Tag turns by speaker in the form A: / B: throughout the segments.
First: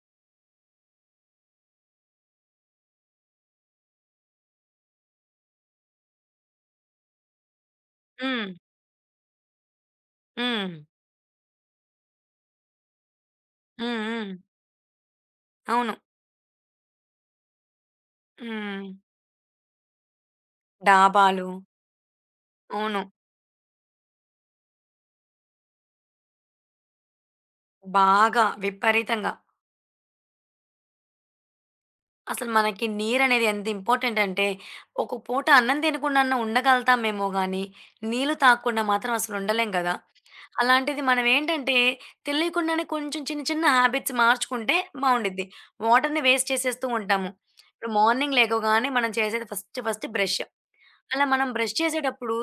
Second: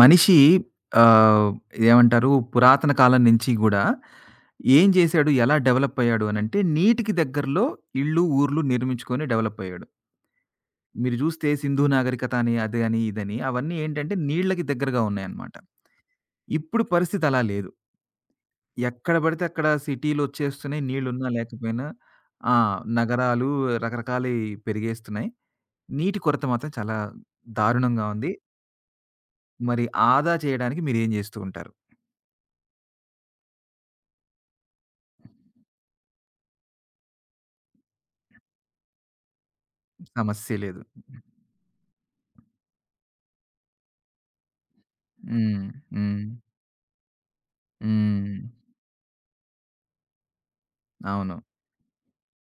A: మనిషి ఆహ్, ఏమంటారు, పురాతన కాలం నుంచి గూడా ఏం జేశాడు? ఎలా డెవలప్ అయ్యాడు అనంటే నీటికి దగ్గరలో ఇళ్ళు,
B: హ్మ్.
A: ఊర్లు నిర్మించుకొని డెవలప్ అయ్యాడు.
B: హ్మ్.
A: మీరు జూస్తే సింధు నాగరికత అని, అదని, ఇదని అవన్నీ
B: హ్మ్.
A: ఏంటంటే
B: హ్మ్.
A: నీళ్ళకి దగ్గరగా ఉన్నాయన్నమాట.
B: అవును.
A: ఇప్పుడు పరిస్థితి అలా లేదు.
B: హ్మ్.
A: ఎక్కడ బడితే అక్కడ సిటీలొచ్చేస్తున్నాయి, నీళ్ళున్నా
B: డాబాలు.
A: లేకపోయినా. ఆ!
B: అవును.
A: నగరాలు రకరకాలయి పెరిగేస్తున్నాయి. నీటి కొరత మాత్రం చాలా దారుణంగా ఉంది.
B: బాగా విపరీతంగా.
A: మరి ఆదా చేయడానికి మీరేం జేస్తూ ఉంటారు?
B: అసలు మనకి నీరనేది ఎంత ఇంపార్టెంట్ అంటే, ఒక పూట అన్నం తినకుండన్నా ఉండగలుగుతామేమో గానీ, నీళ్ళు తాగకుండా మాత్రం అసలు ఉండలేం గదా!
A: సమస్య లేదు.
B: అలాంటిది మనమేంటంటే, తెలియకుండానే కొంచెం చిన్న చిన్న హ్యాబిట్స్ మార్చుకుంటే బావుండిద్ది.
A: హ్మ్.
B: వాటర్‌ని
A: హ్మ్.
B: వేస్ట్ చేసేస్తూ ఉంటాము. ఇప్పుడు
A: హ్మ్.
B: మార్నింగ్ లెగవగానే మనం చేసేది ఫస్ట్ ఫస్ట్ బ్రష్. అలా
A: అవును.
B: మనం బ్రష్ చేసేటప్పుడు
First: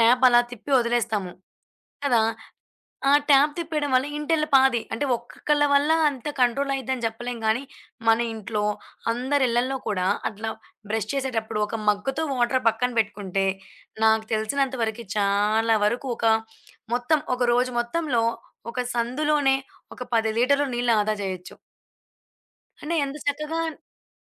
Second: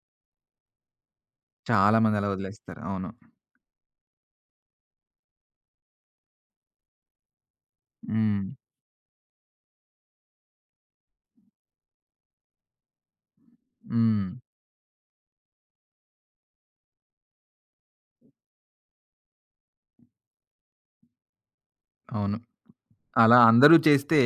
B: ట్యాప్ అలా తిప్పి వదిలేస్తాము.
A: చాలా మంది
B: కదా!
A: అలా వదిలేస్తారు, అవును.
B: ఆ! ట్యాప్ తిప్పేయడం వల్ల ఇంటెళ్ళ పాది. అంటే ఒక్కొక్కళ్ళ వల్ల అంత కంట్రోల్ అయిద్దని చెప్పలేం గానీ, మన
A: హ్మ్.
B: ఇంట్లో అందరి ఇళ్లల్లో కూడా అట్లా బ్రష్ చేసేటప్పుడు ఒక మగ్గుతో వాటర్ పక్కన పెట్టుకుంటే, నాకు
A: హ్మ్.
B: తెలిసినంత వరకి చాలా వరకు ఒక మొత్తం ఒక రోజు మొత్తంలో ఒక సందులోనే ఒక 10 లీటర్లు నీళ్ళు ఆదా చేయొచ్చు.
A: అవును.
B: అంటే ఎంత
A: అలా
B: చక్కగా.
A: అందరూ చేస్తే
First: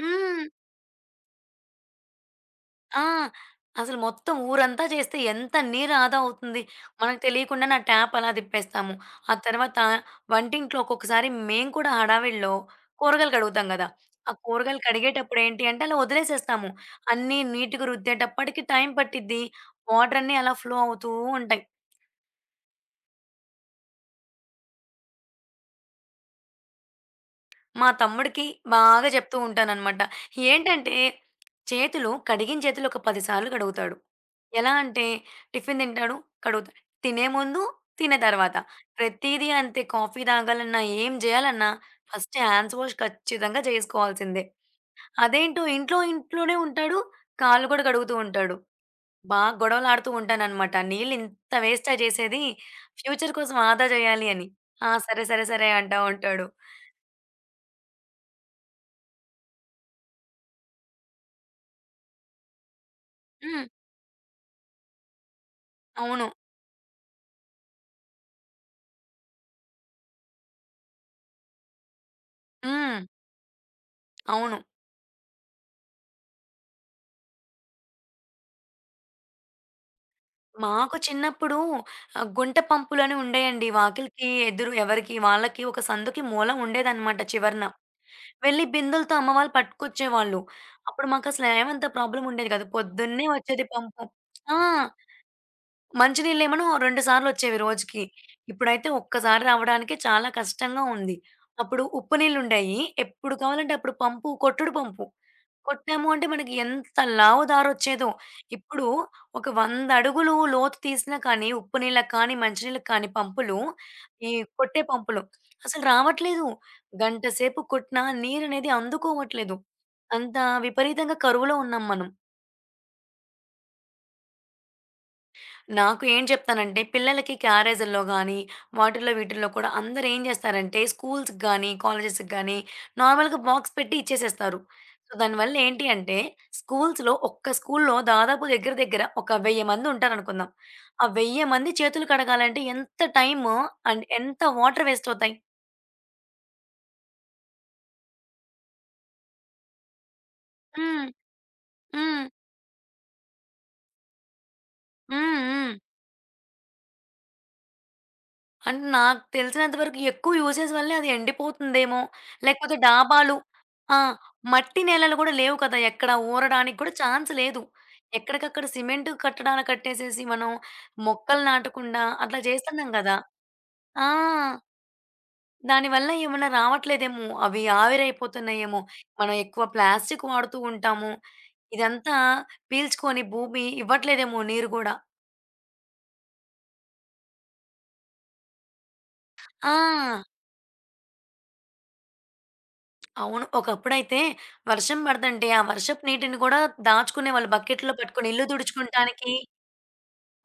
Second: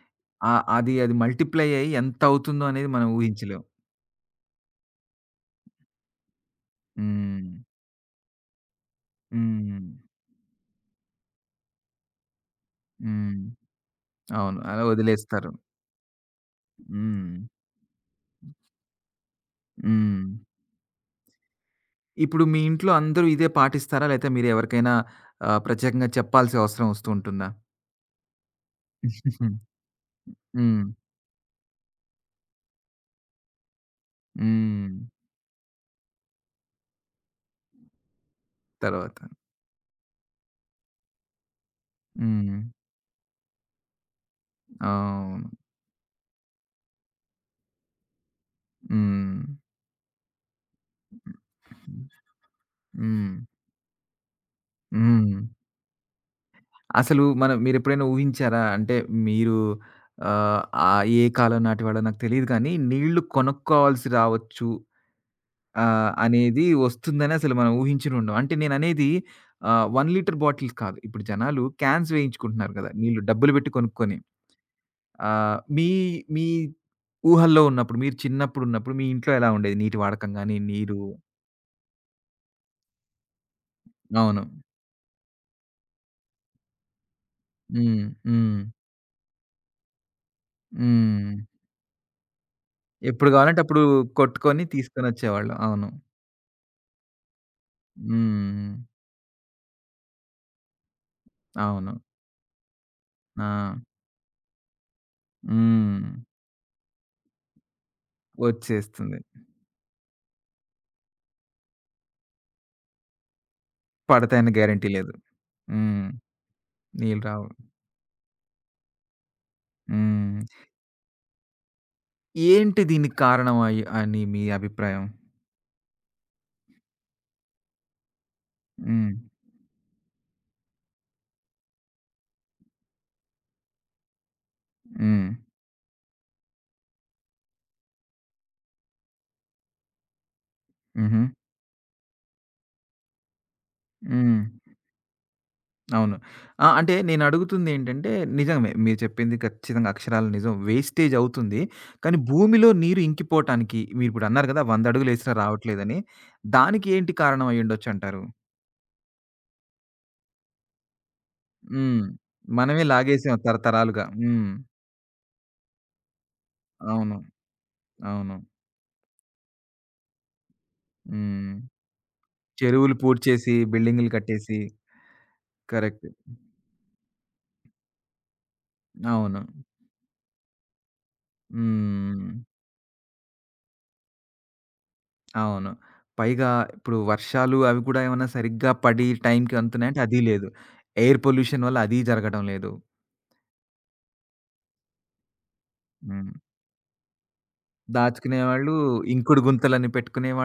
B: హ్మ్.
A: అది అది మల్టిప్లై అయ్యి ఎంతవుతుందో అనేది
B: ఆ!
A: మనం ఊహించలేం.
B: అసలు మొత్తం ఊరంతా చేస్తే ఎంత నీరు ఆదా అవుతుంది. మనకు
A: హ్మ్.
B: తెలియకుండానే ఆ ట్యాప్ అలా తిప్పేస్తాము. ఆ తర్వాత
A: హ్మ్.
B: వంటింట్లో ఒక్కొక్కసారి మేము కూడా హడావిడిలో కూరగాయలు
A: హ్మ్.
B: కడుగుతాం గదా! ఆ
A: అవును,
B: కూరగాయలు
A: అలా
B: కడిగేటప్పుడు
A: వదిలేస్తారు.
B: ఏంటి అంటే అలా వదిలేసేస్తాము.
A: హ్మ్.
B: అన్నీ నీట్‌గా రుద్దేటప్పటికి టైం పట్టిద్ది. వాటర్
A: హ్మ్.
B: అన్నీ అలా ఫ్లో అవుతూ ఉంటాయి.
A: ఇప్పుడు మీ ఇంట్లో అందరూ ఇదే పాటిస్తారా? లేతే మీరు ఎవరికైనా ప్రత్యేకంగా చెప్పాల్సిన అవసరం వస్తూ ఉంటుందా?
B: మా తమ్ముడికి బాగా చెప్తూ ఉంటాననమాట.
A: హ్మ్.
B: ఏంటంటే, చేతులు కడిగిన చేతులు ఒక 10 సార్లు కడుగుతాడు. ఎలా
A: హ్మ్.
B: అంటే టిఫిన్ తింటాడు, కడుగుతాడు. తినే ముందు, తినే తర్వాత.
A: తర్వాత.
B: ప్రతీదీ అంతే. కాఫీ తాగాలన్నా, ఏం చేయాలన్నా ఫస్ట్
A: హ్మ్.
B: హ్యాండ్స్ వాష్ ఖచ్చితంగా చేసుకోవాల్సిందే.
A: అవును.
B: అదేంటో ఇంట్లోనే ఉంటాడు. కాళ్ళు కూడా కడుగుతూ ఉంటాడు.
A: హ్మ్.
B: బాగా గొడవలాడుతూ ఉంటాననమాట. నీళ్ళు ఇంత వేస్టా చేసేది, ఫ్యూచర్
A: హ్మ్.
B: కోసం ఆదా చేయాలి అని. ఆ! సరే,
A: హ్మ్.
B: సరే, సరే అంటా ఉంటాడు.
A: అసలు మనం, మీరెప్పుడైనా ఊహించారా? అంటే మీరు, ఆహ్, ఆహ్, ఏ కాలం నాటివాడో నాకు తెలీదు కానీ నీళ్లు
B: హ్మ్.
A: కొనుక్కోవాల్సి రావచ్చు
B: అవును.
A: అనేది వస్తుందని అసలు మనం ఊహించనుండం. అంటే నేననేది 1 లీటర్ బాటిల్స్ కాదు. ఇప్పుడు జనాలు క్యాన్స్ వేయించుకుంటున్నారు కదా,
B: హ్మ్.
A: నీళ్లు డబ్బులు పెట్టి కొనుక్కొని.
B: అవును.
A: మీ మీ ఊహల్లో ఉన్నప్పుడు, మీరు చిన్నప్పుడున్నప్పుడు మీ ఇంట్లో ఎలా ఉండేది? నీటి వాడకం గాని,
B: మాకు
A: నీరు.
B: చిన్నప్పుడు గుంట పంపులని ఉండేయండి. వాకిలికి
A: అవును.
B: ఎదురు ఎవరికి వాళ్ళకి ఒక సందుకి మూల ఉండేదనమాట చివరన.
A: హ్మ్. హ్మ్.
B: వెళ్లి బిందెలతో అమ్మ వాళ్ళు పట్టుకొచ్చేవాళ్ళు. అప్పుడు
A: హ్మ్.
B: మాకసలు ఏమంత ప్రాబ్లమ్ ఉండేది కాదు. పొద్దున్నే
A: ఎప్పుడు కావాలంటే
B: వచ్చేది
A: అప్పుడు
B: పంపు. ఆ!
A: కొట్టుకొని తీసుకొనొచ్చేవాళ్ళు, అవును.
B: మంచినీళ్ళేమోను 2 సార్లొచ్చేవి రోజుకి.
A: హ్మ్.
B: ఇప్పుడైతే ఒక్కసారి రావడానికే చాలా కష్టంగా ఉంది. అప్పుడు
A: అవును.
B: ఉప్పు నీళ్ళుండేయి. ఎప్పుడు
A: ఆ!
B: కావాలంటే అప్పుడు పంపు కొట్టుడు పంపు.
A: హ్మ్.
B: కొట్టాము అంటే మనకి ఎంత లావు దారొచ్చేదో. ఇప్పుడు
A: వచ్చేస్తుంది.
B: ఒక 100 అడుగులు లోతు తీసినా కానీ, ఉప్పు నీళ్ళకి కానీ, మంచి నీళ్ళకి కానీ పంపులు, ఈ
A: పడతాయన్న
B: కొట్టే
A: గ్యారంటీ లేదు.
B: పంపులు అసలు
A: హ్మ్.
B: రావట్లేదు.
A: నీళ్ళు
B: గంట
A: రావు.
B: సేపు కొట్టినా నీరనేది అందుకోవట్లేదు. అంత
A: హ్మ్.
B: విపరీతంగా కరువులో ఉన్నాం మనం.
A: ఏంటి దీనికి కారణం అయి అని మీ అభిప్రాయం?
B: నాకు ఏం చెప్తానంటే పిల్లలకి క్యారేజుల్లో గానీ,
A: హ్మ్.
B: వాటిల్లో వీటిల్లో కూడా అందరూ ఏం చేస్తారంటే స్కూల్స్‌కి గానీ, కాలేజెస్‌కి గానీ నార్మల్‌గా బాక్స్ పెట్టి ఇచ్చేసేస్తారు. సో,
A: హ్మ్.
B: దానివల్ల ఏంటి అంటే స్కూల్స్‌లో ఒక్క స్కూల్‌లో దాదాపు దగ్గర దగ్గర ఒక 1000 మంది ఉంటారనుకుందాం. ఆ
A: హుహు.
B: 1000 మంది చేతులు కడగాలంటే ఎంత టైము అండ్
A: హ్మ్.
B: ఎంత వాటర్ వేస్ట్ అవుతాయి.
A: అవును. ఆ! అంటే నేను అడుగుతుందేంటంటే, నిజమే, మీరు చెప్పింది ఖచ్చితంగా అక్షరాల నిజం.
B: హ్మ్.
A: వేస్టేజ్ అవుతుంది. కానీ
B: హ్మ్.
A: భూమిలో నీరు ఇంకిపోవటానికి, మీరిప్పుడు అన్నారు కదా, 100 అడుగులేసినా
B: హ్మ్. హ్మ్.
A: రావట్లేదని. దానికి ఏంటి కారణం అయ్యుండొచ్చంటారు?
B: అంటే నాకు తెలిసినంత వరకు ఎక్కువ యూసేజ్ వల్లే అది ఎండిపోతుందేమో!
A: హ్మ్.
B: లేకపోతే
A: మనమే లాగేసాం
B: డాబాలు. ఆ!
A: తరతరాలుగా. హ్మ్.
B: మట్టి నేలలు గూడా లేవు కదా! ఎక్కడ ఊరడానికి గూడా
A: అవును.
B: ఛాన్స్ లేదు.
A: అవును.
B: ఎక్కడికక్కడ సిమెంట్ కట్టడాలు కట్టేసేసి మనం మొక్కలు
A: హ్మ్.
B: నాటకుండా అట్లా చేస్తున్నాం
A: చెరువులు
B: గదా!
A: పూడ్చేసి,
B: ఆ!
A: బిల్డింగులు కట్టేసి. కరెక్ట్.
B: దానివల్ల ఏమన్నా రావట్లేదేమో! అవి ఆవిరైపోతున్నాయేమో! మనం
A: అవును.
B: ఎక్కువ ప్లాస్టిక్ వాడుతూ ఉంటాము. ఇదంతా
A: హ్మ్.
B: పీల్చుకొని భూమి ఇవ్వట్లేదేమో నీరు గూడా.
A: అవును. పైగా ఇప్పుడు వర్షాలు అవి కూడా ఏమన్నా సరిగ్గా పడి టైంకి అందుతున్నాయంటే అది
B: ఆ!
A: లేదు. ఎయిర్ పొల్యూషన్ వల్ల అది జరగడం లేదు.
B: అవును. ఒకప్పుడైతే వర్షం పడతంటే, ఆ వర్షపు
A: హ్మ్.
B: నీటిని కూడా దాచుకునేవాళ్ళు బకెట్‌లో పట్టుకొని ఇల్లు
A: దాచుకునేవాళ్ళు,
B: తుడుచుకుంటానికి.
A: ఇంకుడు గుంతలని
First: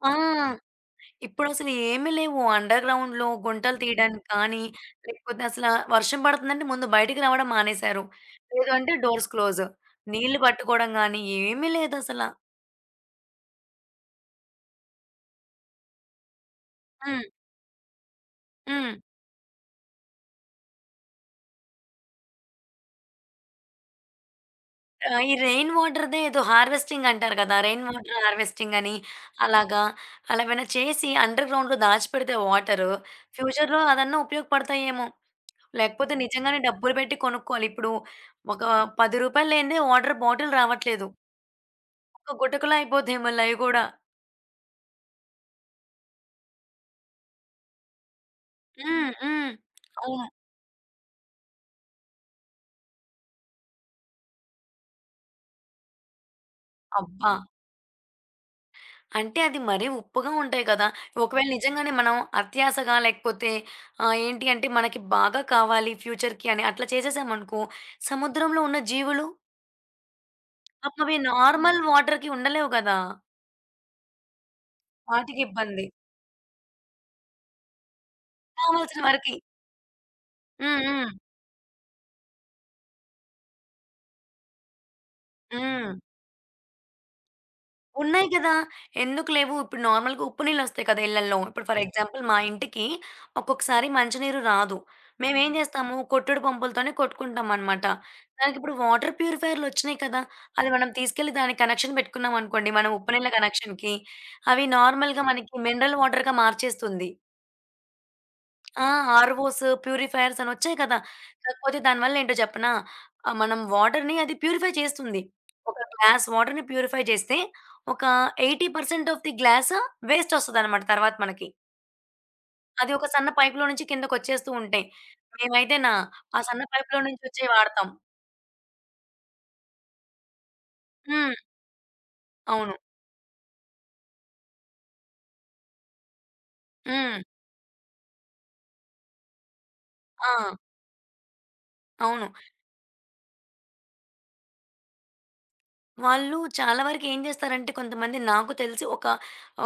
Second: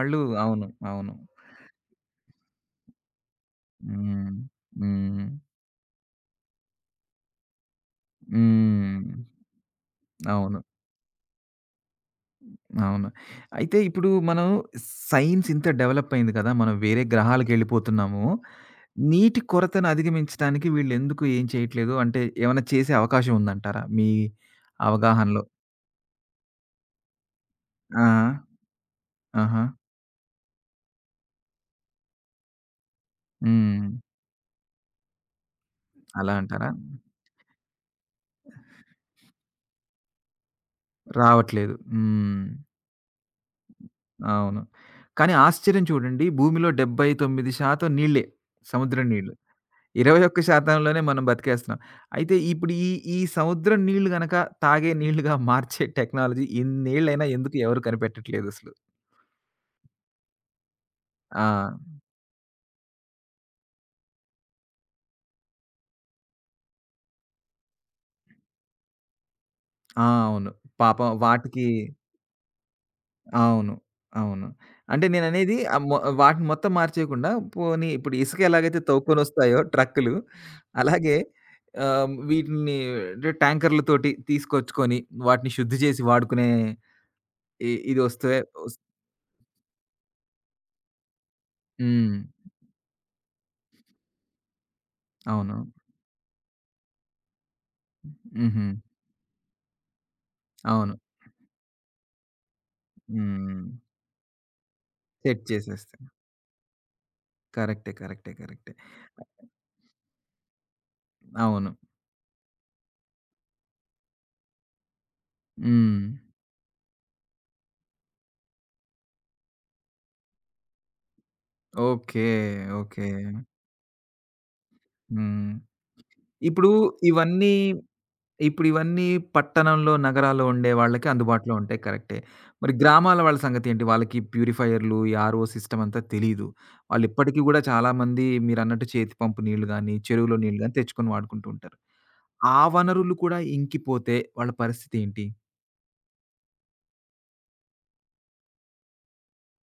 B: ఆ!
A: అవును. అవును.
B: ఇప్పుడసలు ఏమి లేవు. అండర్ గ్రౌండ్‌లో గుంటలు తీయడానికి
A: హ్మ్.
B: కానీ,
A: హ్మ్.
B: లేకపోతే అసల వర్షం పడుతుందంటే ముందు బయటికి రావడం మానేశారు. లేదు అంటే
A: హ్మ్.
B: Doors close. నీళ్లు
A: అవును.
B: పట్టుకోవడం గానీ, ఏమీ లేదసల.
A: అవును. అయితే ఇప్పుడు మనం సైన్స్ ఇంత డెవలప్ అయింది కదా, మనం వేరే
B: హ్మ్.
A: గ్రహాలకెళ్ళిపోతున్నాము.
B: హ్మ్.
A: నీటి కొరతను అధిగమించడానికి వీళ్ళెందుకు ఏం చేయట్లేదు? అంటే ఏమన్నా చేసే అవకాశం ఉందంటారా, మీ
B: ఈ
A: అవగాహనలో?
B: రెయిన్ వాటర్‌దే ఏదో హార్వెస్టింగ్ అంటారు కదా! రెయిన్
A: ఆ!
B: వాటర్ హార్వెస్టింగ్ అని
A: ఆహా!
B: అలాగా, అలా ఏమైనా చేసి అండర్ గ్రౌండ్‌లో దాచిపెడితే వాటరు, ఫ్యూచర్‌లో
A: హ్మ్.
B: అదన్నా ఉపయోగపడతాయేమో! లేకపోతే
A: అలా
B: నిజంగానే
A: అంటారా?
B: డబ్బులు పెట్టి కొనుక్కోవాలి. ఇప్పుడు ఒక రూ. 10 లేనిదే వాటర్ బాటిల్ రావట్లేదు.
A: రావట్లేదు.
B: ఒక
A: హ్మ్.
B: గుటకలో అయిపోతాయి మళ్ళీ అయి కూడా.
A: అవును. కానీ ఆశ్చర్యం చూడండి, భూమిలో 79% నీళ్ళే. సముద్రం
B: హ్మ్.
A: నీళ్ళు.
B: హ్మ్. అవును.
A: 21% లోనే మనం బతికేస్తున్నాం. అయితే ఇప్పుడు ఈ సముద్రం నీళ్ళు గనక తాగే నీళ్ళుగా మార్చే టెక్నాలజీ ఇన్నేళ్లైనా
B: అబ్బా!
A: ఎందుకు ఎవరు కనిపెట్టట్లేదసలు?
B: అంటే అది మరీ ఉప్పుగా ఉంటాయి కదా!
A: ఆ!
B: ఒకవేళ నిజంగానే మనం అత్యాశగా లేకపోతే ఏంటి అంటే మనకి బాగా కావాలి ఫ్యూచర్‌కి అని అట్లా చేసేసామనుకో, సముద్రంలో ఉన్న జీవులు
A: ఆ! అవును.
B: పాపం
A: పాపం
B: అవి
A: వాటికి.
B: నార్మల్ వాటర్‌కి ఉండలేవు కదా!
A: అవును. అవును. అంటే
B: వాటికి
A: నేననేది ఆహ్,
B: ఇబ్బంది.
A: మొ వాటిని మొత్తం మార్చేయకుండా, పోనీ ఇప్పుడు ఇసుక ఎలాగైతే
B: కావాల్సిన వరకి.
A: తవ్వుకొనొస్తాయో ట్రక్కులు,
B: హ్మ్. హ్మ్.
A: అలాగే వీటిని, అంటే ట్యాంకర్‌లతోటి తీసుకొచ్చుకొని వాటిని శుద్ధి
B: హ్మ్.
A: చేసి వాడుకునే ఇది
B: ఉన్నాయి
A: వస్తే
B: గదా!
A: వస్
B: ఎందుకు లేవు? ఇప్పుడు నార్మల్‌గా ఉప్పు నీళ్ళొస్తాయి కదా! ఇళ్ళల్లో. ఇప్పుడు ఫర్
A: హ్మ్.
B: ఎగ్జాంపుల్ మా ఇంటికి ఒక్కొక్కసారి మంచినీరు రాదు. మేమేం
A: అవును.
B: జేస్తాము? కొట్టెడు పంపులతోనే కొట్టుకుంటామనమాట.
A: హుహు.
B: దానికిప్పుడు వాటర్ ప్యూరిఫైయర్‌లొచ్చినియి కదా! అది మనం
A: అవును.
B: తీసుకెళ్ళి దానికి కనెక్షన్ పెట్టుకున్నామనుకోండి, మనం ఉప్పు నీళ్ళ
A: హ్మ్.
B: కనెక్షన్‌కి, అవి నార్మల్‌గా
A: సెట్
B: మనకి మినరల్
A: చేసేస్తాం.
B: వాటర్‌గా మార్చేస్తుంది.
A: కరెక్టే. కరెక్టే. కరెక్టే.
B: ఆ! ఆర్వోస్, ప్యూరిఫైయర్స్ అనొచ్చాయి కదా!
A: అవును.
B: కాకపోతే దానివల్లేంటో చెప్పనా? మనం వాటర్‌ని అది ప్యూరిఫై చేస్తుంది. ఒక
A: హ్మ్.
B: గ్లాస్ వాటర్‌ని ప్యూరిఫై చేస్తే ఒక 80% ఆఫ్ ది గ్లాస్ వేస్టొస్తదనమాట తర్వాత మనకి.
A: ఓకే.
B: అది
A: ఓకే.
B: ఒక సన్న పైప్‌లో నుంచి కిందకొచ్చేస్తూ ఉంటాయి.
A: హ్మ్.
B: మేమైతేనా ఆ సన్న
A: ఇప్పుడు
B: పైప్‌లో నుంచొచ్చేయి
A: ఇవన్నీ,
B: వాడతాం.
A: ఇప్పుడివన్నీ పట్టణంలో, నగరాల్లో ఉండే వాళ్ళకి
B: హ్మ్.
A: అందుబాటులో ఉంటాయి, కరెక్టే. మరి
B: అవును.
A: గ్రామాల వాళ్ళ సంగతేంటి? వాళ్ళకి ప్యూరిఫైయర్‌లు, ఈ ఆర్‌ఓ సిస్టమ్ అంతా తెలీదు.
B: హ్మ్.
A: వాళ్ళిప్పటికి గూడా చాలామంది మీరన్నట్టు చేతి పంపు నీళ్లు గానీ, చెరువులో
B: ఆ!
A: నీళ్లు గానీ తెచ్చుకొని వాడుకుంటూ ఉంటారు.
B: అవును.
A: ఆ వనరులు కూడా ఇంకిపోతే వాళ్ళ పరిస్థితేంటి?
B: వాళ్ళు చాలా వరకేం జేస్తారంటే కొంతమంది నాకు తెలిసి ఒక,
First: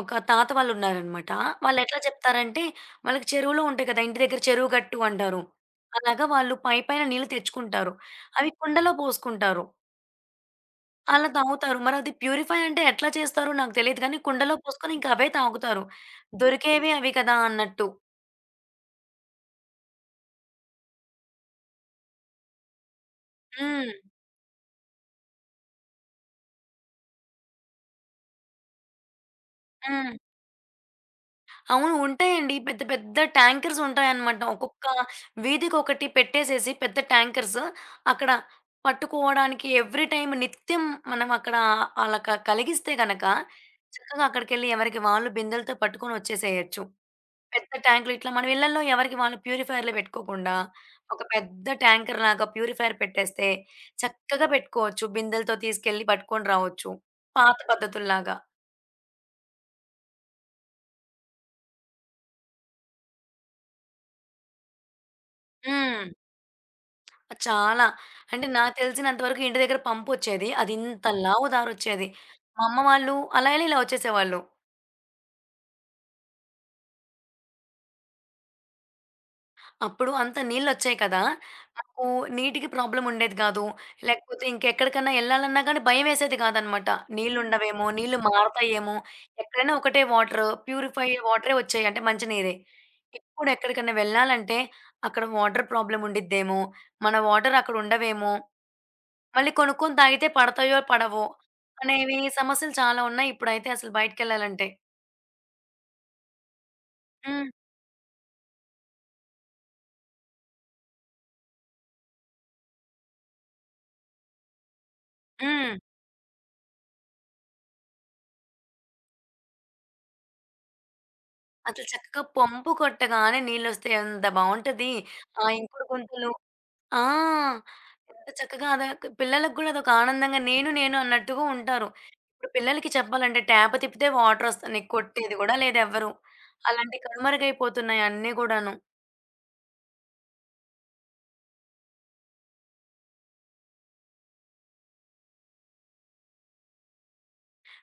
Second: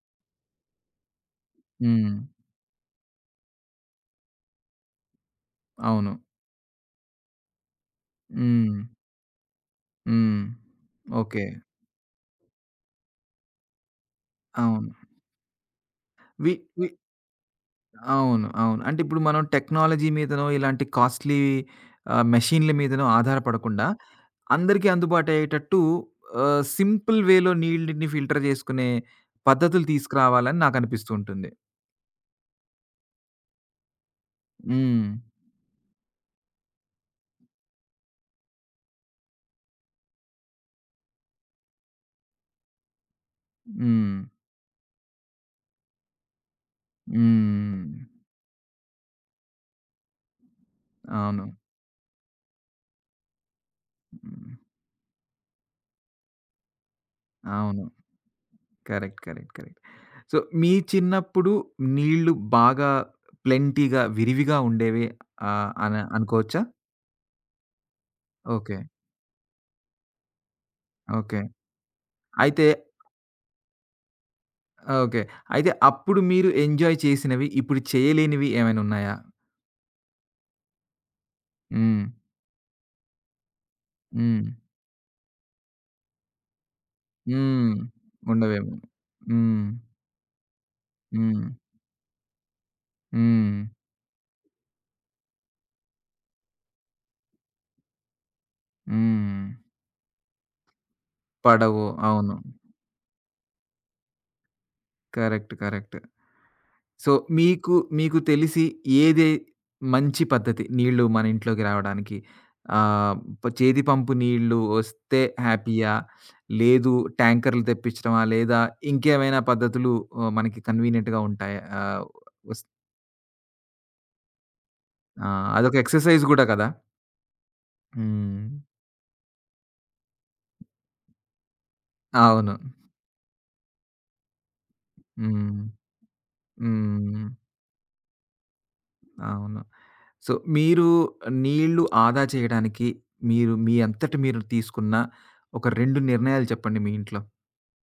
B: ఒక తాత వాళ్ళున్నారనమాట. వాళ్ళెట్లా
A: హ్మ్.
B: చెప్తారంటే, వాళ్ళకి చెరువులో ఉంటాయి కదా! ఇంటి దగ్గర చెరువు గట్టు అంటారు.
A: అవును.
B: అలాగా వాళ్ళు పై పైన నీళ్ళు తెచ్చుకుంటారు. అవి
A: హ్మ్.
B: కుండలో పోసుకుంటారు.
A: హ్మ్.
B: అలా
A: ఓకే.
B: తాగుతారు. మరది ప్యూరిఫై అంటే ఎట్లా చేస్తారో నాకు తెలీదు గానీ కుండలో పోసుకొని
A: అవును.
B: ఇంక అవే తాగుతారు.
A: వి వి
B: దొరికేవి అవి కదా! అన్నట్టు.
A: అవును. అవును. అంటే ఇప్పుడు మనం టెక్నాలజీ మీదనో, ఇలాంటి కాస్ట్‌లీ మెషీన్‌ల మీదనో ఆధారపడకుండా,
B: హ్మ్.
A: అందరికీ అందుబాటు అయ్యేటట్టు సింపుల్ వేలో నీళ్ళని ఫిల్టర్ చేసుకునే పద్ధతులు
B: హ్మ్.
A: తీసుకురావాలని నాకనిపిస్తూ ఉంటుంది.
B: అవును. ఉంటాయండి. పెద్ద పెద్ద ట్యాంకర్స్ ఉంటాయన్నమాట. ఒక్కొక్క
A: హ్మ్.
B: వీధికొకటి పెట్టేసేసి పెద్ద ట్యాంకర్స్ అక్కడ పట్టుకోవడానికి ఎవ్రీ టైమ్ నిత్యం మనం అక్కడ అలా కలిగిస్తే గనక
A: హ్మ్.
B: చక్కగా అక్కడికెళ్ళి ఎవరికి వాళ్ళు బిందెలతో పట్టుకొని వచ్చేసేయొచ్చు. పెద్ద
A: హ్మ్.
B: ట్యాంకులు ఇట్లా మన ఇళ్లల్లో ఎవరికి వాళ్ళు ప్యూరిఫైయర్‌లు పెట్టుకోకుండా ఒక
A: అవును.
B: పెద్ద ట్యాంకర్ లాగా ప్యూరిఫైయర్ పెట్టేస్తే చక్కగా
A: హ్మ్.
B: పెట్టుకోవచ్చు. బిందెలతో తీసుకెళ్ళి పట్టుకొని రావచ్చు. పాత
A: అవును.
B: పద్ధతుల్లాగా.
A: కరెక్ట్. కరెక్ట్. కరెక్ట్. సో, మీ చిన్నప్పుడు నీళ్ళు బాగా ప్లెంటీగా, విరివిగా ఉండేవి అని
B: హ్మ్.
A: అనుకోవచ్చా?
B: చాలా. అంటే నాకు
A: ఓకే.
B: తెలిసినంత వరకు ఇంటి దగ్గర పంపొచ్చేది. అది ఇంత
A: ఓకే.
B: లావు దారొచ్చేది. మా
A: అయితే.
B: అమ్మ వాళ్ళు అలా ఇలా ఇలా వచ్చేసేవాళ్ళు.
A: ఓకే. అయితే అప్పుడు మీరు ఎంజాయ్ చేసినవి, ఇప్పుడు చేయలేనివి ఏమైనా ఉన్నాయా?
B: అప్పుడు అంత నీళ్ళొచ్చాయి కదా!
A: హ్మ్.
B: మాకు నీటికి ప్రాబ్లమ్ ఉండేది కాదు. లేకపోతే
A: హ్మ్.
B: ఇంకెక్కడికన్నా ఎళ్ళాలన్నా గానీ భయమేసేది కాదనమాట.
A: హ్మ్.
B: నీళ్ళుండవేమో, నీళ్ళు
A: ఉండవేమో.
B: మారతాయేమో,
A: హ్మ్.
B: ఎక్కడైనా ఒకటే వాటరు. ప్యూరిఫై
A: హ్మ్.
B: వాటరే వచ్చాయి అంటే మంచినీరే. ఇప్పుడు
A: హ్మ్.
B: ఎక్కడికన్నా వెళ్ళాలంటే అక్కడ వాటర్ ప్రాబ్లమ్ ఉండిద్దేమో, మన వాటర్ అక్కడ ఉండవేమో
A: హ్మ్.
B: మళ్ళీ కొనుక్కొని తాగితే పడతాయో, పడవో
A: పడవు,
B: అనేవి
A: అవును.
B: సమస్యలు చాలా ఉన్నాయి ఇప్పుడైతే అసలు బయటికెళ్ళాలంటే.
A: కరెక్ట్. కరెక్ట్. సో,
B: హ్మ్.
A: మీకు మీకు తెలిసి ఏది మంచి పద్ధతి నీళ్ళు మన ఇంట్లోకి రావడానికి? ఆహ్, ప చేతి పంపు నీళ్ళు వస్తే
B: హ్మ్.
A: హ్యాపీయా? లేదు, ట్యాంకర్‌లు తెప్పించడమా? లేదా ఇంకేమైనా పద్ధతులు మనకి కన్వీనియంట్‌గా ఉంటాయా?
B: అసలు
A: ఆహ్,
B: చక్కగా
A: వస్
B: పంపు కొట్టగానే నీళ్ళొస్తాయి. ఎంత బావుంటది.
A: ఆ!
B: ఆ
A: అదొక
B: ఇంకుడు
A: ఎక్సర్‌సైజ్
B: గుంతలు.
A: గూడా కదా!
B: ఆ! ఎంత
A: హ్మ్.
B: చక్కగా అదొక పిల్లలకి గూడా అదొక ఆనందంగా నేను, నేను అన్నట్టుగా ఉంటారు. ఇప్పుడు
A: అవును.
B: పిల్లలకి చెప్పాలంటే ట్యాప్ తిప్పితే వాటరొస్తున్నాయి. కొట్టేది గూడా
A: హ్మ్.
B: లేదెవ్వరు. అలాంటి
A: హ్మ్.
B: కనుమరుగైపోతున్నాయి అన్నీ గూడాను.
A: అవును. సో, మీరు నీళ్ళు ఆదా చేయడానికి, మీరు మీ అంతట మీరు తీసుకున్న ఒక 2 నిర్ణయాలు చెప్పండి మీ ఇంట్లో.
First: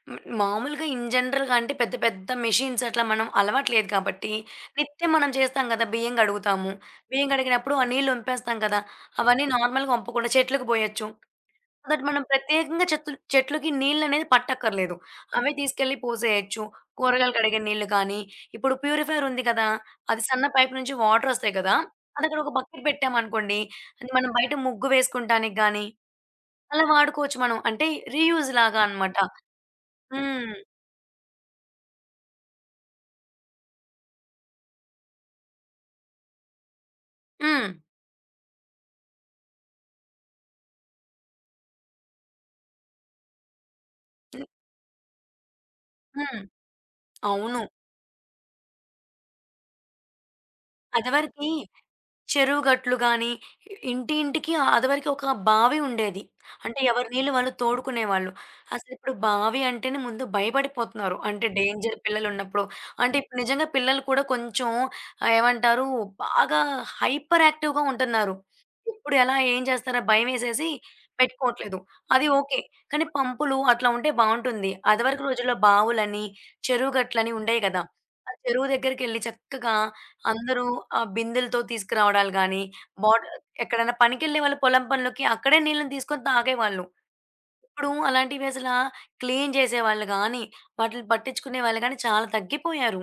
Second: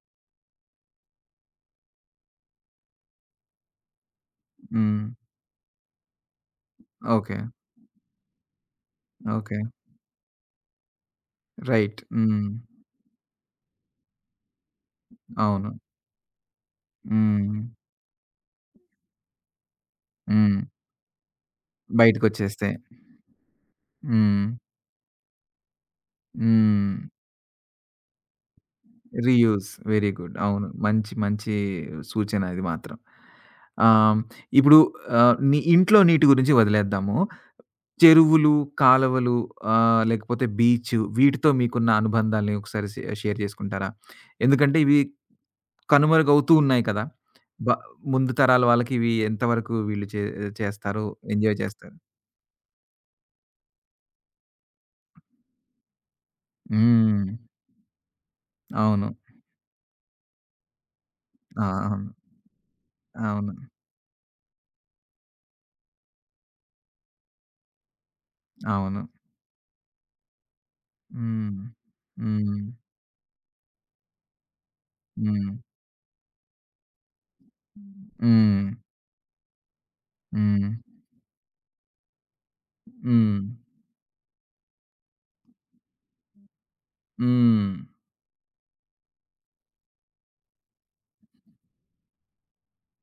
B: హ్మ్. మామూలుగా ఇన్ జనరల్‌గా అంటే పెద్ద పెద్ద మెషిన్స్ అట్లా మనం అలవాటు లేదు కాబట్టి,
A: హ్మ్.
B: నిత్యం మనం చేస్తాం కదా! బియ్యం కడుగుతాము. బియ్యం
A: ఓకే.
B: కడిగినప్పుడు ఆ నీళ్లు ఒంపేస్తాం కదా! అవన్నీ
A: ఓకే.
B: నార్మల్‌గా ఒంపకుండా చెట్లకు పోయొచ్చు. So
A: right.
B: దట్ మనం
A: హ్మ్.
B: ప్రత్యేకంగా చెట్లకి నీళ్లనేది పట్టక్కర్లేదు. అవే
A: అవును.
B: తీసుకెళ్ళి పోసేయొచ్చు. కూరగాయలు కడిగే
A: హ్మ్.
B: నీళ్లు కానీ, ఇప్పుడు ప్యూరిఫైయర్ ఉంది కదా! అది సన్న
A: హ్మ్.
B: పైప్ నుంచి వాటర్ ఒస్తాయి కదా! అది అక్కడ ఒక
A: బయటికొచ్చేస్తాయి.
B: బకెట్ పెట్టామనుకోండి, అది మనం
A: హ్మ్.
B: బయట ముగ్గు వేసుకుంటానికి గానీ, అలా
A: హ్మ్.
B: వాడుకోవచ్చు మనం. అంటే రీయూజ్ లాగా అన్నమాట.
A: రీయూజ్. Very good.
B: హ్మ్.
A: అవును. మంచి మంచి సూచన ఇది మాత్రం. ఆహ్, ఇప్పుడు నీ ఇంట్లో నీటి గురించి వదిలేద్దాము.
B: హ్మ్.
A: చెరువులు, కాలవలు, లేకపోతే బీచ్, వీటితో మీకున్న అనుబంధాల్ని ఒకసారి షేర్ చేసుకుంటారా? ఎందుకంటే ఇవి
B: హ్మ్.
A: కనుమరుగవుతూ ఉన్నాయి కదా!
B: అవును.
A: బ ముందు తరాల వాళ్ళకి ఇవి ఎంతవరకు వీళ్ళు చేస్తారు?
B: అదివరకి
A: ఎంజాయ్ చేస్తారు?
B: చెరువు గట్లు గాని, అదివరకు ఒక బావి ఉండేది. అంటే ఎవరి
A: హ్మ్.
B: నీళ్ళు వాళ్ళు తోడుకునేవాళ్ళు.
A: అవును.
B: అసలిప్పుడు బావి అంటేనే ముందు భయపడిపోతున్నారు. అంటే
A: ఆ!
B: డేంజర్
A: అవును.
B: పిల్లలున్నప్పుడు. అంటే ఇప్పుడు
A: అవును.
B: నిజంగా పిల్లలు కూడా కొంచెం ఏమంటారు బాగా హైపర్ యాక్టివ్‌గా ఉంటున్నారు.
A: అవును.
B: ఎప్పుడు ఎలా ఏం చేస్తారా భయమేసేసి
A: హ్మ్.
B: పెట్టుకోవట్లేదు. అది ఓకే.
A: హ్మ్.
B: కానీ పంపులు అట్లా ఉంటే బావుంటుంది. అదివరకు
A: హ్మ్.
B: రోజుల్లో బావులని, చెరువు గట్లని ఉండేయి కదా! ఆ
A: హ్మ్.
B: చెరువు దగ్గరికెళ్ళి చక్కగా అందరూ
A: హ్మ్.
B: ఆ బిందెలతో తీసుకురావడాలు గానీ, బాట్
A: హ్మ్.
B: ఎక్కడైనా పనికెళ్ళే వాళ్ళు పొలం పనులకి అక్కడే నీళ్ళని తీసుకొని తాగేవాళ్ళు.
A: హ్మ్.
B: ఇప్పుడు అలాంటివి అసలా క్లీన్ చేసేవాళ్ళు గానీ, వాటిలిని పట్టించుకునే వాళ్ళు గానీ చాలా తగ్గిపోయారు.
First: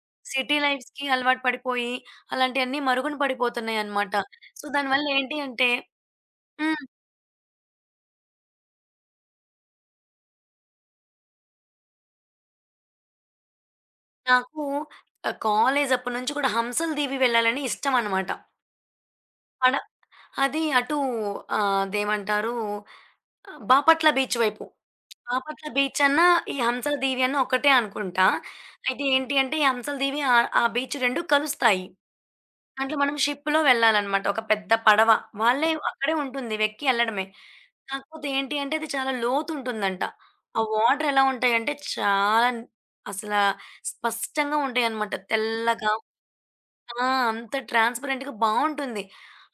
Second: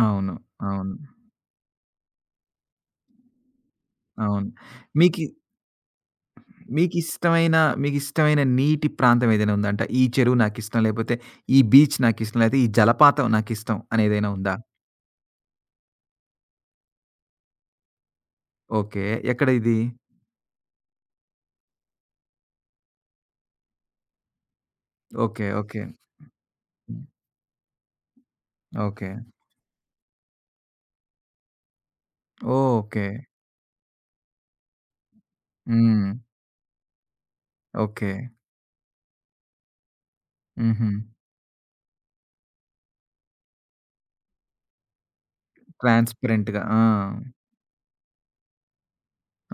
A: అవును.
B: సిటీ
A: అవును.
B: లైఫ్‌కి అలవాటు పడిపోయి, అలాంటియన్నీ మరుగున పడిపోతున్నాయనమాట.
A: అవును.
B: సో, దానివల్ల
A: మీకి
B: ఏంటి అంటే. హ్మ్.
A: మీకిష్టమైన, మీకిష్టమైన నీటి ప్రాంతం ఏదైనా ఉందా? అంటే ఈ చెరువు నాకిష్టం, లేపోతే ఈ బీచ్ నాకిష్టం, లేతే ఈ జలపాతం నాకిష్టం అనేదైనా ఉందా?
B: నాకు కాలేజ్ అప్పటినుంచి కూడా హంసల దీవి వెళ్ళాలని ఇష్టమనమాట.
A: ఓకే. ఎక్కడ
B: అడ
A: ఇది?
B: అది అటూ అదేమంటారు బాపట్ల బీచ్ వైపు.
A: ఓకే.
B: బాపట్ల
A: ఓకే.
B: బీచ్ అన్నా, ఈ హంసల
A: హ్మ్.
B: దీవి అన్నా ఒకటే అనుకుంటా. అయితే
A: ఓకే.
B: ఏంటి అంటే, ఈ హంసల దీవి ఆ బీచ్ 2 కలుస్తాయి. దాంట్లో
A: ఓకే.
B: మనం షిప్‌లో వెళ్ళాలనమాట. ఒక పెద్ద పడవ. వాళ్ళే
A: హ్మ్.
B: అక్కడే ఉంటుంది. వెక్కి ఎళ్ళడమే.
A: ఓకే.
B: కాకపోతే ఏంటి అంటే, అది చాలా లోతుంటుందంట. ఆ
A: హుహు.
B: వాటర్ ఎలా ఉంటాయంటే, చాలా అసలా స్పష్టంగా ఉంటాయనమాట. తెల్లగా.
A: ట్రాన్స్‌పరెంట్‌గా. ఆ!
B: ఆ! అంత ట్రాన్స్‌పరెంట్‌గా బావుంటుంది.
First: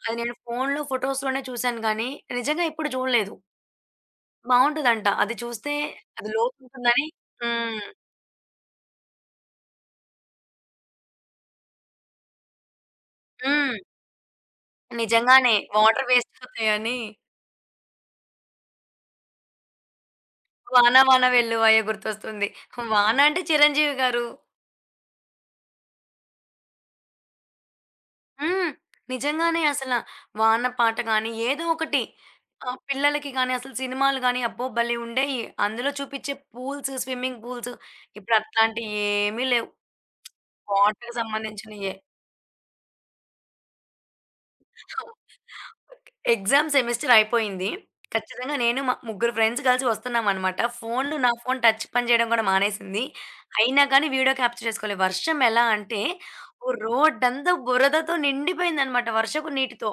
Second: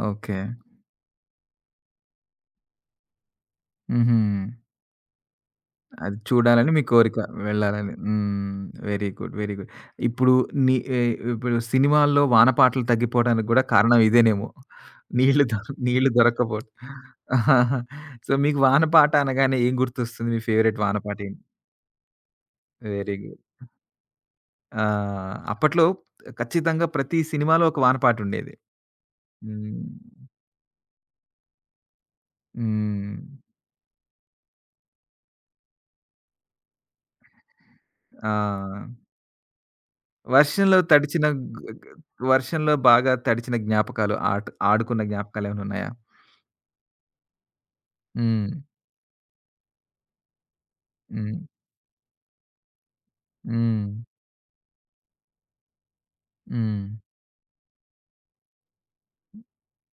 B: అది నేను
A: ఓకే.
B: ఫోనులో, ఫోటోస్‌లోనే చూసాను గానీ, నిజంగా ఎప్పుడు చూడలేదు.
A: హుహు.
B: బావుంటదంట. అది చూస్తే
A: అది
B: అది
A: చూడాలని మీ
B: లోతుంటుందని.
A: కోరిక.
B: హ్మ్.
A: వెళ్ళాలని. హ్మ్. Very good. Very good. ఇప్పుడు నీ ఎ ఇప్పుడు సినిమాల్లో వాన పాటలు తగ్గిపోవడానికి గూడా
B: హ్మ్.
A: కారణం ఇదేనేమో. నీళ్లు
B: నిజంగానే.
A: దొ
B: వాటర్
A: నీళ్లు
B: వేస్ట్
A: దొరక్కపోవడం.
B: అవుతాయని.
A: సో, మీకు వాన పాట అనగానే ఏం గుర్తొస్తుంది? మీ ఫేవరెట్ వాన
B: 'వాన
A: పాట
B: వాన
A: ఏంటి?
B: వెల్లువయే' గుర్తొస్తుంది.
A: వెరీ
B: వాన
A: గుడ్.
B: అంటే చిరంజీవి గారు.
A: ఆ! అప్పట్లో ఖచ్చితంగా ప్రతి సినిమాలో ఒక వాన పాటుండేది.
B: హ్మ్. నిజంగానే
A: హ్మ్.
B: అసల. వాన పాట గాని ఏదో ఒకటి.
A: హ్మ్.
B: పిల్లలకి గాని అసలు సినిమాలు గాని అబ్బో! భలే ఉండేయి. అందులో చూపిచ్చే పూల్స్, స్విమ్మింగ్ పూల్స్ ఇప్పుడు
A: ఆ!
B: అట్లాంటియేమీ లేవు.
A: వర్షంలో
B: వాటర్‌కి
A: తడిచిన గ్
B: సంబంధించినయే.
A: గ్ వర్షంలో బాగా తడిచిన జ్ఞాపకాలు, ఆడుకున్న జ్ఞాపకాలేమైనా ఉన్నాయా?
B: ఎగ్జామ్ సెమిస్టర్ అయిపోయింది.
A: హ్మ్.
B: ఖచ్చితంగా నేను మా ముగ్గురు ఫ్రెండ్స్ కలిసి వస్తున్నామనమాట. ఫోన్‌లు నా
A: హ్మ్.
B: ఫోన్ టచ్ పని చేయడం కూడా మానేసింది. అయినా
A: హ్మ్.
B: కానీ వీడియో క్యాప్చర్ చేసుకోలే. వర్షం ఎలా అంటే ఓ
A: హ్మ్.
B: రోడ్డంతా బురదతో నిండిపోయిందనమాట వర్షపు నీటితో.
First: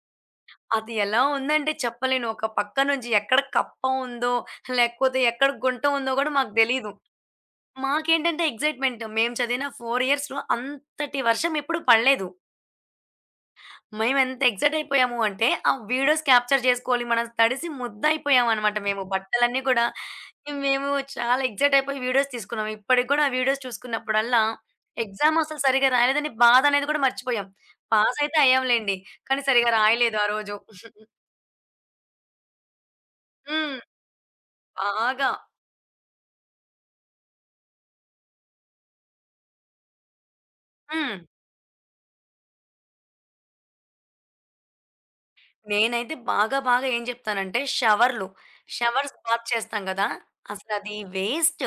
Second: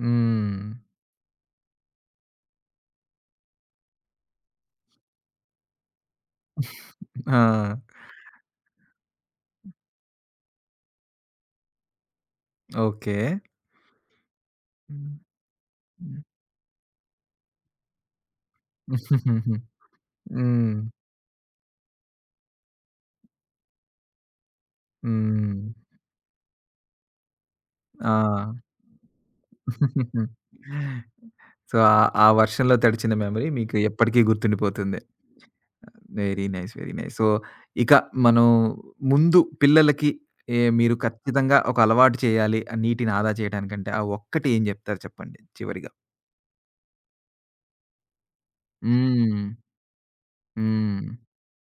A: హ్మ్.
B: అది ఎలా ఉందంటే చెప్పలేను. ఒక పక్క నుంచి ఎక్కడ కప్ప ఉందో, లేకపోతే ఎక్కడ గుంట ఉందో కూడా మాకు తెలీదు.
A: ఆ!
B: మాకేంటంటే ఎక్సైట్‌మెంట్ మేము చదివిన 4 ఇయర్స్‌లో అంతటి వర్షం ఎప్పుడు పడలేదు.
A: ఓకే.
B: మేమెంత ఎక్సైట్
A: హ్మ్.
B: అయిపోయాము అంటే, ఆ వీడియోస్ క్యాప్చర్ జేసుకోవాలి. మనం తడిసి ముద్దయిపోయామనమాట మేము.
A: హ్మ్.
B: బట్టలన్నీ కూడా
A: హ్మ్.
B: మేము చాలా ఎక్సైట్ అయిపోయి వీడియోస్ తీసుకున్నాం. ఇప్పటికి గూడా ఆ వీడియోస్ చూసుకున్నప్పుడల్లా, ఎగ్జామ్
A: హ్మ్.
B: అసలు సరిగ్గా రాయలేదని బాధ అనేది కూడా మర్చిపోయాం.
A: ఆ!
B: పాస్ అయితే అయ్యాంలెండి. కానీ సరిగ్గా రాయలేదు ఆ రోజు.
A: సో, ఆ ఆ వర్షంలో తడిచిన మెమరీ మీకు
B: హ్మ్.
A: ఎప్పటికీ గుర్తుండిపోతుంది.
B: బాగా.
A: Very nice. Very nice. So, ఇక మనం, ముందు పిల్లలకి మీరు
B: హ్మ్.
A: ఖచ్చితంగా ఒక అలవాటు చేయాలి. నీటిని ఆదా చేయడానికంటే ఆ ఒక్కటి ఏం చెప్తారు, చెప్పండి చివరిగా?
B: నేనైతే బాగా బాగా ఏం జెప్తానంటే షవర్లు. షవర్స్
A: హ్మ్.
B: బాత్ చేస్తాం గదా! అసలది
A: హ్మ్.
B: వేస్ట్.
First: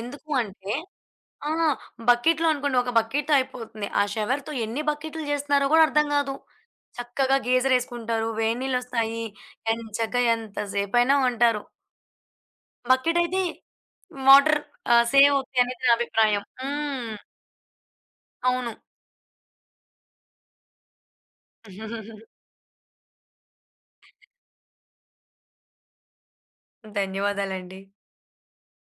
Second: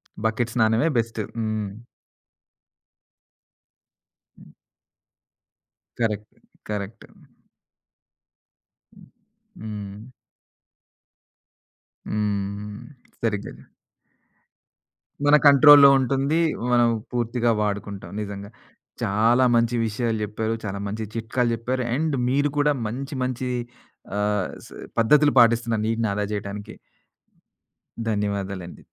B: ఎందుకు
A: బకెట్
B: అంటే.
A: స్నానమే బెస్ట్.
B: ఆ!
A: హ్మ్.
B: బకెట్‌లో అనుకోండి. ఒక బకెట్‌తో అయిపోతుంది. ఆ షవర్‌తో ఎన్ని బకెట్లు చేస్తున్నారో కూడా అర్థం
A: కరెక్ట్.
B: కాదు.
A: కరెక్ట్.
B: చక్కగా గీజరేసుకుంటారు. వేడి నీళ్ళొస్తాయి.
A: హ్మ్.
B: ఎంచగ్గా ఎంతసేపైనా ఉంటారు.
A: హ్మ్.
B: బకెట్ అయితే
A: సరిగ్గా చెప్
B: వాటర్ సేవ్
A: మన
B: అవుతాయనేది
A: కంట్రోల్‌లో
B: నా
A: ఉంటుంది.
B: అభిప్రాయం.
A: మనం
B: హ్మ్.
A: పూర్తిగా వాడుకుంటాం నిజంగా.
B: అవును.
A: చాలా మంచి విషయాలు చెప్పారు. చాలా మంచి చిట్కాలు చెప్పారు. అండ్ మీరు కూడా మంచి మంచి ఆహ్, స్ పద్ధతులు పాటిస్తున్నారు నీటిని ఆదా చేయటానికి.
B: ధన్యవాదాలండి.
A: ధన్యవాదాలండి.